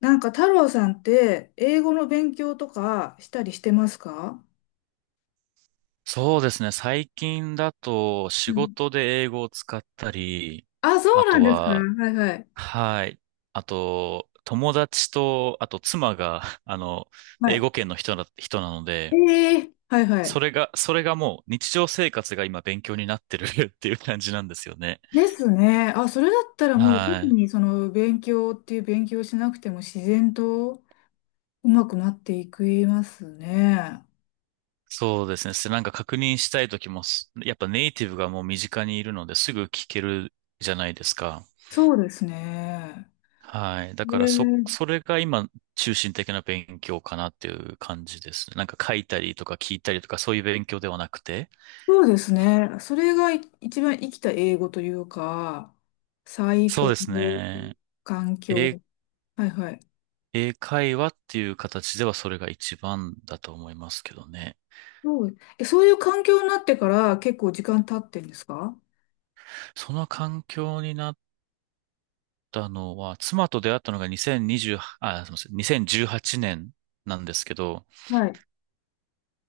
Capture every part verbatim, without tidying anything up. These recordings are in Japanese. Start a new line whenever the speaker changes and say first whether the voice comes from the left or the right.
left: なんか太郎さんって英語の勉強とかしたりしてますか？
right: そうですね。最近だと
left: う
right: 仕
left: ん。
right: 事で英語を使ったり、
left: あ、そ
right: あ
left: うなん
right: と
left: ですか。
right: は、
left: はいはい。
right: はい。あと、友達と、あと妻が、あの、
left: は
right: 英
left: い。
right: 語圏の人な、人なの
left: え
right: で、
left: えはいはい。
right: それが、それがもう日常生活が今勉強になってる っていう感じなんですよね。
left: ですね。あ、それだったらもう特
right: はい。
left: にその勉強っていう勉強しなくても自然とうまくなっていくいますね。
right: そうですね。すなんか確認したい時もす、やっぱネイティブがもう身近にいるのですぐ聞けるじゃないですか。
left: そうですね。
right: はい。だ
left: え
right: からそ、
left: ー
right: それが今、中心的な勉強かなっていう感じですね。なんか書いたりとか聞いたりとか、そういう勉強ではなくて。
left: そうですね。それがい一番生きた英語というか、最
right: そう
left: 高
right: です
left: の
right: ね。
left: 環
right: 英、
left: 境。はいはい。
right: 英会話っていう形ではそれが一番だと思いますけどね。
left: そう、えそういう環境になってから結構時間経ってんですか？
right: その環境になったのは、妻と出会ったのがにせんにじゅう、あ、すみません、にせんじゅうはちねんなんですけど、
left: はい。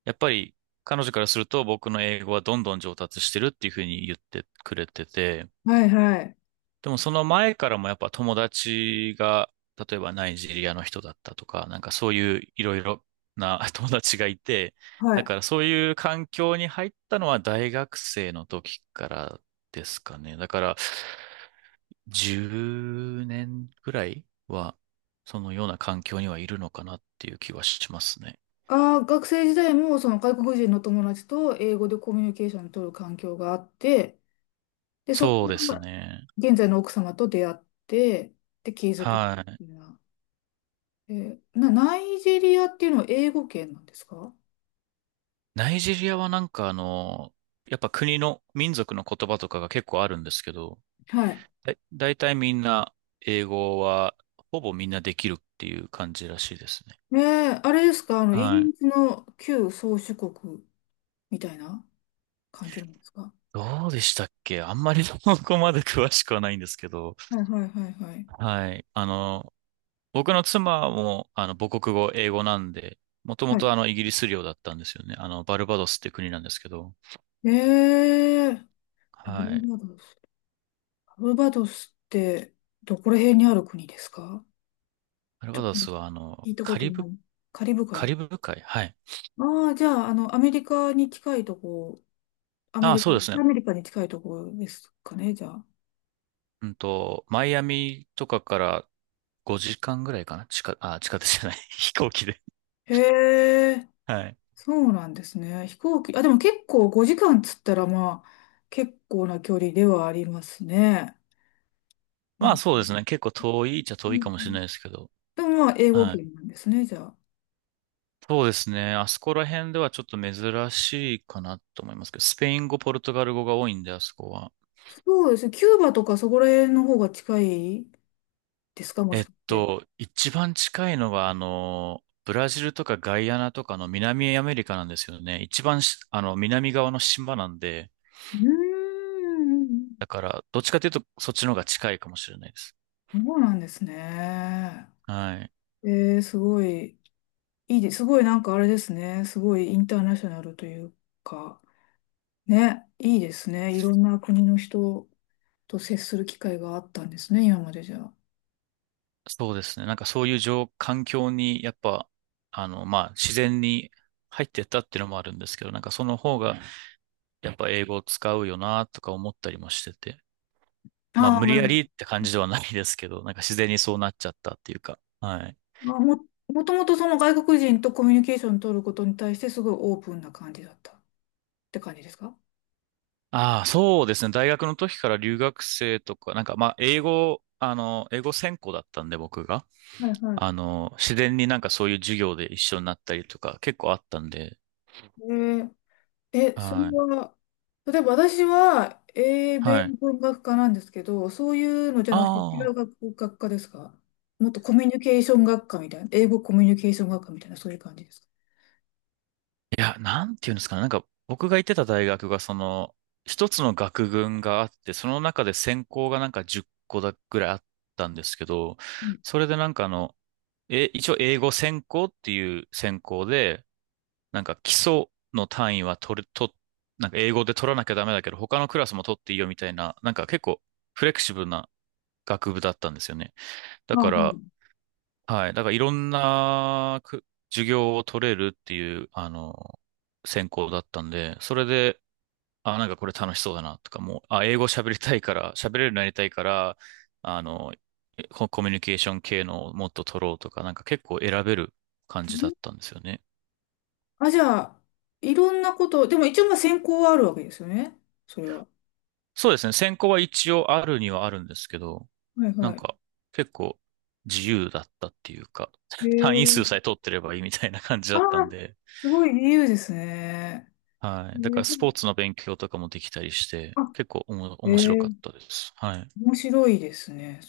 right: やっぱり彼女からすると僕の英語はどんどん上達してるっていうふうに言ってくれてて、
left: はいはい。
right: でもその前からもやっぱ友達が、例えばナイジェリアの人だったとか、なんかそういういろいろな 友達がいて、
left: は
right: だ
left: い。
right: からそういう環境に入ったのは大学生の時からですかね。だからじゅうねんぐらいはそのような環境にはいるのかなっていう気はしますね。
left: ああ、学生時代もその外国人の友達と英語でコミュニケーションを取る環境があって、で、そこ
right: そうで
left: か
right: す
left: ら
right: ね。
left: 現在の奥様と出会って、で、継続っ
right: はい。
left: ていうのは。えーな、ナイジェリアっていうのは英語圏なんですか？
right: ナイジェリアはなんかあの、やっぱ国の民族の言葉とかが結構あるんですけど、
left: はい。
right: だ、だいたいみんな英語はほぼみんなできるっていう感じらしいですね。
left: ええ、あれですか、あの、イギ
right: はい。
left: リスの旧宗主国みたいな感じなんですか？
right: どうでしたっけあんまり そこまで詳しくはないんですけど。
left: はいはいはいはい。
right: はい。あの、僕の妻もあの母国語、英語なんで、もとも
left: はい、
right: とあのイギリス領だったんですよね。あの、バルバドスって国なんですけど。
left: ええ、バ
right: は
left: ル
right: い。
left: バドス。バルバドスってどこら辺にある国ですか？
right: バル
left: ちょ
right: バ
left: っ
right: ド
left: と
right: スはあの、
left: 聞いたこ
right: カ
left: と
right: リ
left: な
right: ブ、
left: い。カリブ
right: カ
left: 海。
right: リブ海はい。
left: ああ、じゃあ、あの、アメリカに近いとこ、アメ
right: ああ、
left: リカ、
right: そうですね。
left: アメリカに近いとこですかね、じゃあ。
right: うんと、マイアミとかからごじかんぐらいかな地下、あ、地下鉄じゃない。飛行機で。
left: へえ、
right: はい。
left: そうなんですね。飛行機、あ、でも結構ごじかんつったら、まあ、結構な距離ではありますね。な
right: まあ
left: んか、
right: そ
left: う
right: うですね。結構遠いっちゃ遠
left: ん
right: い
left: う
right: かもしれ
left: ん。
right: ないですけど。
left: でもまあ、英語
right: は
left: 圏
right: い。
left: なんですね、じゃあ。
right: そうですね。あそこら辺ではちょっと珍しいかなと思いますけど、スペイン語、ポルトガル語が多いんで、あそこは。
left: そうですね。キューバとかそこら辺の方が近いですか、も
right: え
left: し
right: っ
left: かして？
right: と、一番近いのが、あの、ブラジルとかガイアナとかの南アメリカなんですよね。一番し、あの、南側の島なんで、
left: うーん、
right: だから、どっちかというと、そっちの方が近いかもしれないです。
left: そうなんですね。
right: はい。
left: えー、すごい、いいです。すごいなんかあれですね。すごいインターナショナルというか、ね、いいですね。いろんな国の人と接する機会があったんですね、今までじゃあ。
right: そうですね。なんかそういう状、環境に、やっぱ、あの、まあ、自然に入ってったっていうのもあるんですけど、なんかその方が、やっぱ英語を使うよな、とか思ったりもしてて。まあ、
left: ああ、
right: 無理や
left: ま
right: りって感じではないですけど、なんか自然にそうなっちゃったっていうか。はい。
left: あも、もともとその外国人とコミュニケーション取ることに対してすごいオープンな感じだったって感じですか？
right: ああ、そうですね。大学の時から留学生とか、なんかまあ、英、語、あの、英語専攻だったんで、僕が。
left: はいは
right: あ
left: い。
right: の、自然になんかそういう授業で一緒になったりとか、結構あったんで。
left: えーえ、それ
right: はい。
left: は、例えば私は英米
right: はい。
left: 文学科なんですけど、そういうのじゃ
right: あ
left: なくて違う
right: あ。
left: 学、学科ですか？もっとコミュニケーション学科みたいな、英語コミュニケーション学科みたいな、そういう感じですか？
right: いや、なんていうんですかね。なんか、僕が行ってた大学が、その、一つの学群があって、その中で専攻がなんか10個だぐらいあったんですけど、
left: うん、
right: それでなんかあの、え、一応英語専攻っていう専攻で、なんか基礎の単位は取る、と、なんか英語で取らなきゃダメだけど、他のクラスも取っていいよみたいな、なんか結構フレキシブルな学部だったんですよね。だ
left: あ、
right: か
left: は
right: ら、
left: い。
right: はい。だからいろんなく授業を取れるっていう、あの、専攻だったんで、それで、あ、なんかこれ楽しそうだなとか、もう、あ、英語喋りたいから、喋れるようになりたいから、あの、ココミュニケーション系のをもっと取ろうとか、なんか結構選べる感じだったんですよね。
left: あ、じゃあ、いろんなこと、でも一応まあ専攻はあるわけですよね。それは。
right: そうですね。専攻は一応あるにはあるんですけど、
left: はい
right: なん
left: は
right: か結構自由だったっていうか、
left: い。
right: 単位数
left: へ、
right: さえ取ってればいいみたいな感じ
left: あ
right: だ
left: あ、
right: ったんで、
left: すごい自由ですね。
right: は
left: え
right: い。だからスポー
left: ー
right: ツの勉強とかもできたりして、
left: あ、
right: 結構おも、面白
left: へ
right: かったです。はい。
left: 面白いですね。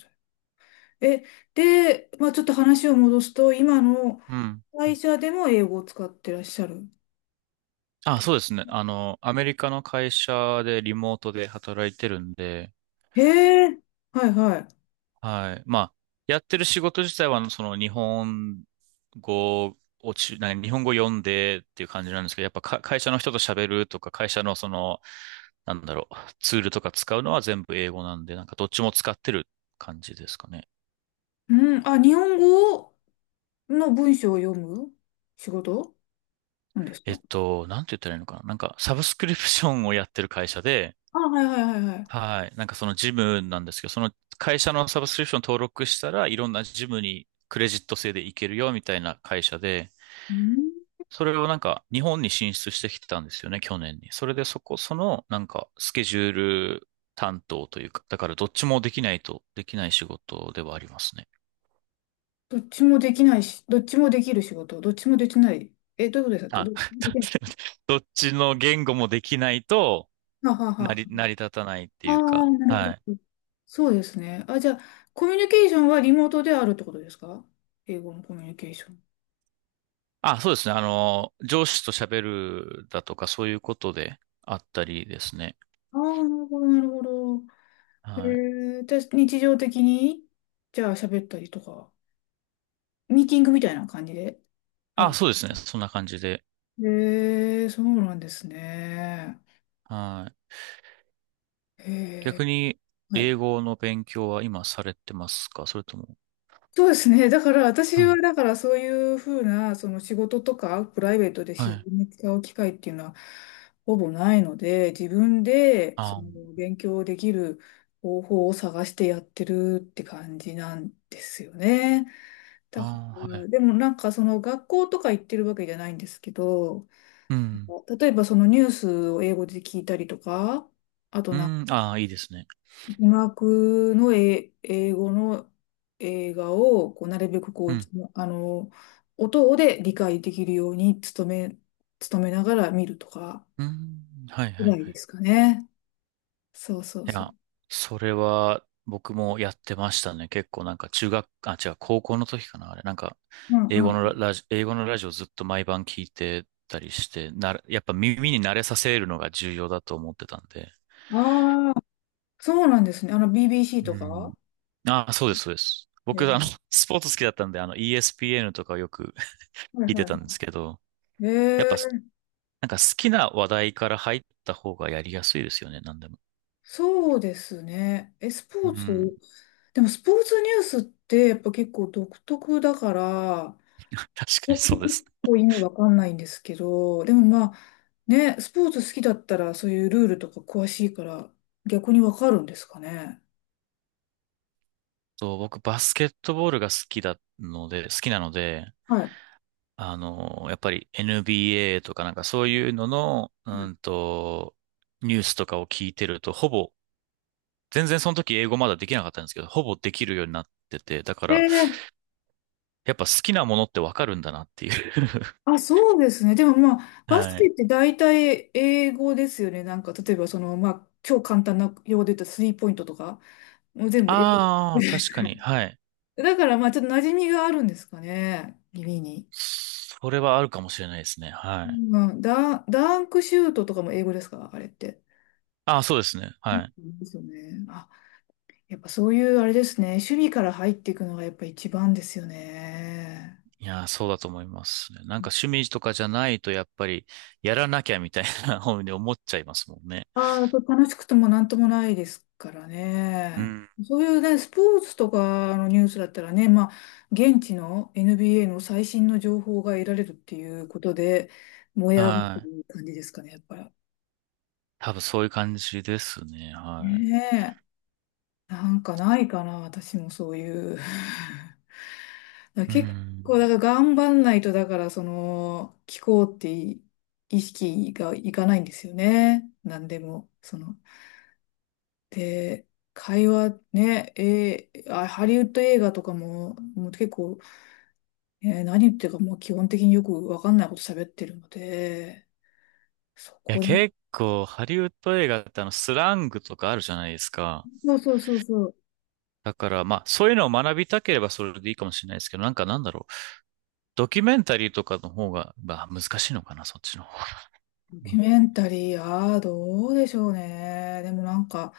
left: え、で、まあちょっと話を戻すと、今の
right: うん。は
left: 会
right: い
left: 社でも英語を使ってらっしゃる。
right: あ、そうですね。あの、アメリカの会社でリモートで働いてるんで、
left: へえ、はいはい。
right: はい。まあ、やってる仕事自体は、その日本語をち、なんか日本語読んでっていう感じなんですけど、やっぱか会社の人と喋るとか、会社のその、なんだろう、ツールとか使うのは全部英語なんで、なんかどっちも使ってる感じですかね。
left: うん、あ、日本語の文章を読む仕事なんです
right: えっ
left: か？
right: と、なんて言ったらいいのかな。なんか、サブスクリプションをやってる会社で、
left: あ、はいはいはいはい。
right: はい。なんかそのジムなんですけど、その会社のサブスクリプション登録したらいろんなジムにクレジット制で行けるよみたいな会社で、
left: うん、
right: それをなんか日本に進出してきてたんですよね、去年に。それでそこ、そのなんかスケジュール担当というか、だからどっちもできないとできない仕事ではありますね。
left: どっちもできないし、どっちもできる仕事、どっちもできない。え、どういうことで
right: あ、
left: すか？どどできない。
right: どっちの言語もできないと
left: はあはあ
right: 成
left: は
right: り、
left: あ。
right: 成り立たないって
left: あ
right: いう
left: あ、
right: か、
left: なる
right: はい。
left: ほど。そうですね。あ、じゃあ、コミュニケーションはリモートであるってことですか？英語のコミュニケーション。
right: あ、そうですね。あの、上司と喋るだとか、そういうことであったりですね。
left: ああ、なるほど、なるほど。
right: はい。
left: へえ、じゃあ日常的に、じゃあ喋ったりとか。ミーティングみたいな感じであ
right: あ、
left: る。
right: そうですね。そんな感じで。
left: えー、そうなんですね。
right: はい。
left: え
right: 逆に、
left: ー、はい。
right: 英語の勉強は今されてますかそれとも。
left: そうですね。だから私
right: は
left: は、
right: い。
left: だからそういうふうな、その仕事とかプライベートで
right: は
left: 自
right: い。
left: 然に使う機会っていうのはほぼないので、自分でそ
right: あ
left: の勉強できる方法を探してやってるって感じなんですよね。だか
right: あ、は
left: ら、
right: い。
left: でもなんかその学校とか行ってるわけじゃないんですけど、
right: うん。
left: 例えばそのニュースを英語で聞いたりとか、あと
right: う
left: なんか
right: ん。ああ、いいですね。
left: 字幕のえ英語の映画をこうなるべくこ
right: う
left: う、
right: ん。
left: あの、音で理解できるように努め、努めながら見るとか
right: うん。はい、
left: ぐ
right: は
left: ら
right: い、
left: い
right: は
left: で
right: い。
left: すかね。そうそう
right: い
left: そう。
right: や、それは僕もやってましたね。結構なんか中学、あ、違う、高校の時かな、あれ。なんか、
left: うん
right: 英語の
left: う
right: ラ、ラジ、英語のラジオずっと毎晩聞いてたりして、な、やっぱ耳に慣れさせるのが重要だと思ってたんで。
left: ん。ああ、そうなんですね。あの ビービーシー
right: う
left: と
right: ん。
left: か。
right: あ、そうです、そうです。
left: え
right: 僕、あの、
left: ー
right: スポーツ好きだったんで、あの、イーエスピーエヌ とかをよく
left: はい
right: 聞い
left: は
right: て
left: いは
right: たんですけど、
left: い。
right: やっ
left: え
right: ぱ、
left: ー
right: なんか好きな話題から入った方がやりやすいですよね、なんでも。
left: そうですね。え、ス
right: う
left: ポーツ
right: ん。
left: でもスポーツニュースってやっぱ結構独特だから、
right: 確かに
left: 私
right: そうで
left: 結
right: す。
left: 構意味わかんないんですけど、でもまあね、スポーツ好きだったらそういうルールとか詳しいから逆にわかるんですかね？
right: と、僕バスケットボールが好きだので、好きなので、
left: はい。
right: あの、やっぱり エヌビーエー とかなんかそういうのの、うんと、ニュースとかを聞いてると、ほぼ、全然その時英語まだできなかったんですけど、ほぼできるようになってて、だか
left: え
right: ら、
left: え、
right: やっぱ好きなものってわかるんだなっていう
left: あ、そうですね。でもまあ、バス
right: は
left: ケっ
right: い。
left: て大体英語ですよね。なんか、例えばその、まあ、超簡単な用語で言ったらスリーポイントとか、もう全部英語
right: あ
left: で
right: あ、確
left: す。
right: かに、はい。
left: だからまあ、ちょっと馴染みがあるんですかね。耳に。
right: それはあるかもしれないですね。は
left: う
right: い。
left: ん、ダン、ダンクシュートとかも英語ですか、あれって？
right: ああ、そうですね。
left: そう
right: はい。
left: ですよね。あ、やっぱそういうあれですね。守備から入っていくのがやっぱ一番ですよね。
right: いやー、そうだと思いますね。なんか趣味とかじゃないとやっぱりやらなきゃみたいな 方に思っちゃいますもんね。
left: ああ、これ楽しくてもなんともないですから
right: う
left: ね。
right: ん。
left: そういうね、スポーツとかのニュースだったらね、まあ、現地の エヌビーエー の最新の情報が得られるっていうことで、燃え上がって
right: はい。
left: る感じですかね、やっぱり。
right: 多分そういう感じですね。は
left: ねえ。なんかないかな、私もそういう。だから
right: い。う
left: 結構、
right: ん。
left: だから頑張んないと、だから、その、気候ってい意識がいかないんですよね。なんでも、その。で、会話ね、えーあ、ハリウッド映画とかも、もう結構、えー何言ってるかもう基本的によくわかんないこと喋ってるので、そ
right: いや、
left: こで、
right: 結構ハリウッド映画ってあのスラングとかあるじゃないですか。
left: そうそうそう。そう。
right: だからまあそういうのを学びたければそれでいいかもしれないですけど、なんかなんだろう。ドキュメンタリーとかの方が、まあ難しいのかな、そっちの方が。
left: ド
right: う
left: キュ
right: ん
left: メンタリー、ああ、どうでしょうね。でもなんか、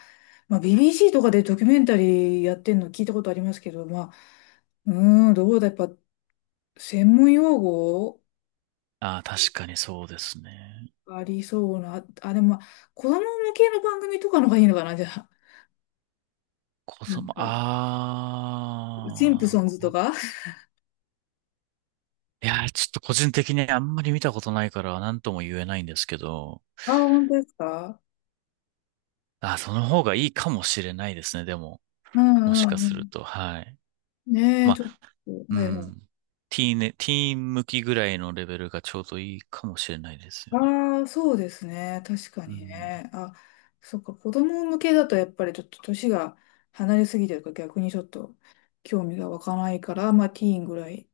left: まあ、ビービーシー とかでドキュメンタリーやってんの聞いたことありますけど、まあ、うーん、どうだ、やっぱ、専門用語
right: ああ、確かにそうですね。
left: ありそうな、あ、でもまあ、子供向けの番組とかの方がいいのかな、じゃあ。
right: 子
left: なん
right: 供、
left: か、シンプ
right: あ
left: ソン
right: あ、
left: ズと
right: 子
left: か。
right: いやー、ちょっと個人的にあんまり見たことないから何とも言えないんですけど、
left: ああ、本当ですか？
right: あ、その方がいいかもしれないですね、でも。
left: う
right: も
left: ん
right: し
left: うん
right: か
left: う
right: する
left: ん。
right: と、はい。
left: ねえ、
right: ま
left: ちょっ
right: あ、
left: と、
right: う
left: はいはい。
right: ん。ティーンね、ティーン向きぐらいのレベルがちょうどいいかもしれないですよね。
left: ああ、そうですね。確か
right: う
left: に
right: ん。
left: ね。あ、そっか、子供向けだとやっぱりちょっと年が離れすぎてるから逆にちょっと興味が湧かないから、まあティーンぐらいっ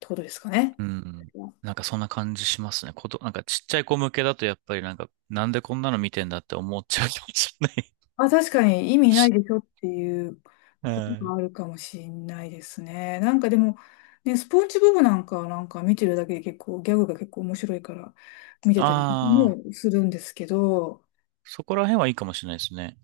left: てことですかね？
right: うん。なんかそんな感じしますね。こと、なんかちっちゃい子向けだとやっぱりなんか、なんでこんなの見てんだって思っちゃうかもしれない。
left: あ、確かに意味ないで しょっていう
right: う
left: ことが
right: ん。
left: あるかもしれないですね。なんかでも、ね、スポンジボブなんかはなんか見てるだけで結構ギャグが結構面白いから見てたり
right: ああ、
left: もするんですけど、
right: そこら辺はいいかもしれないですね。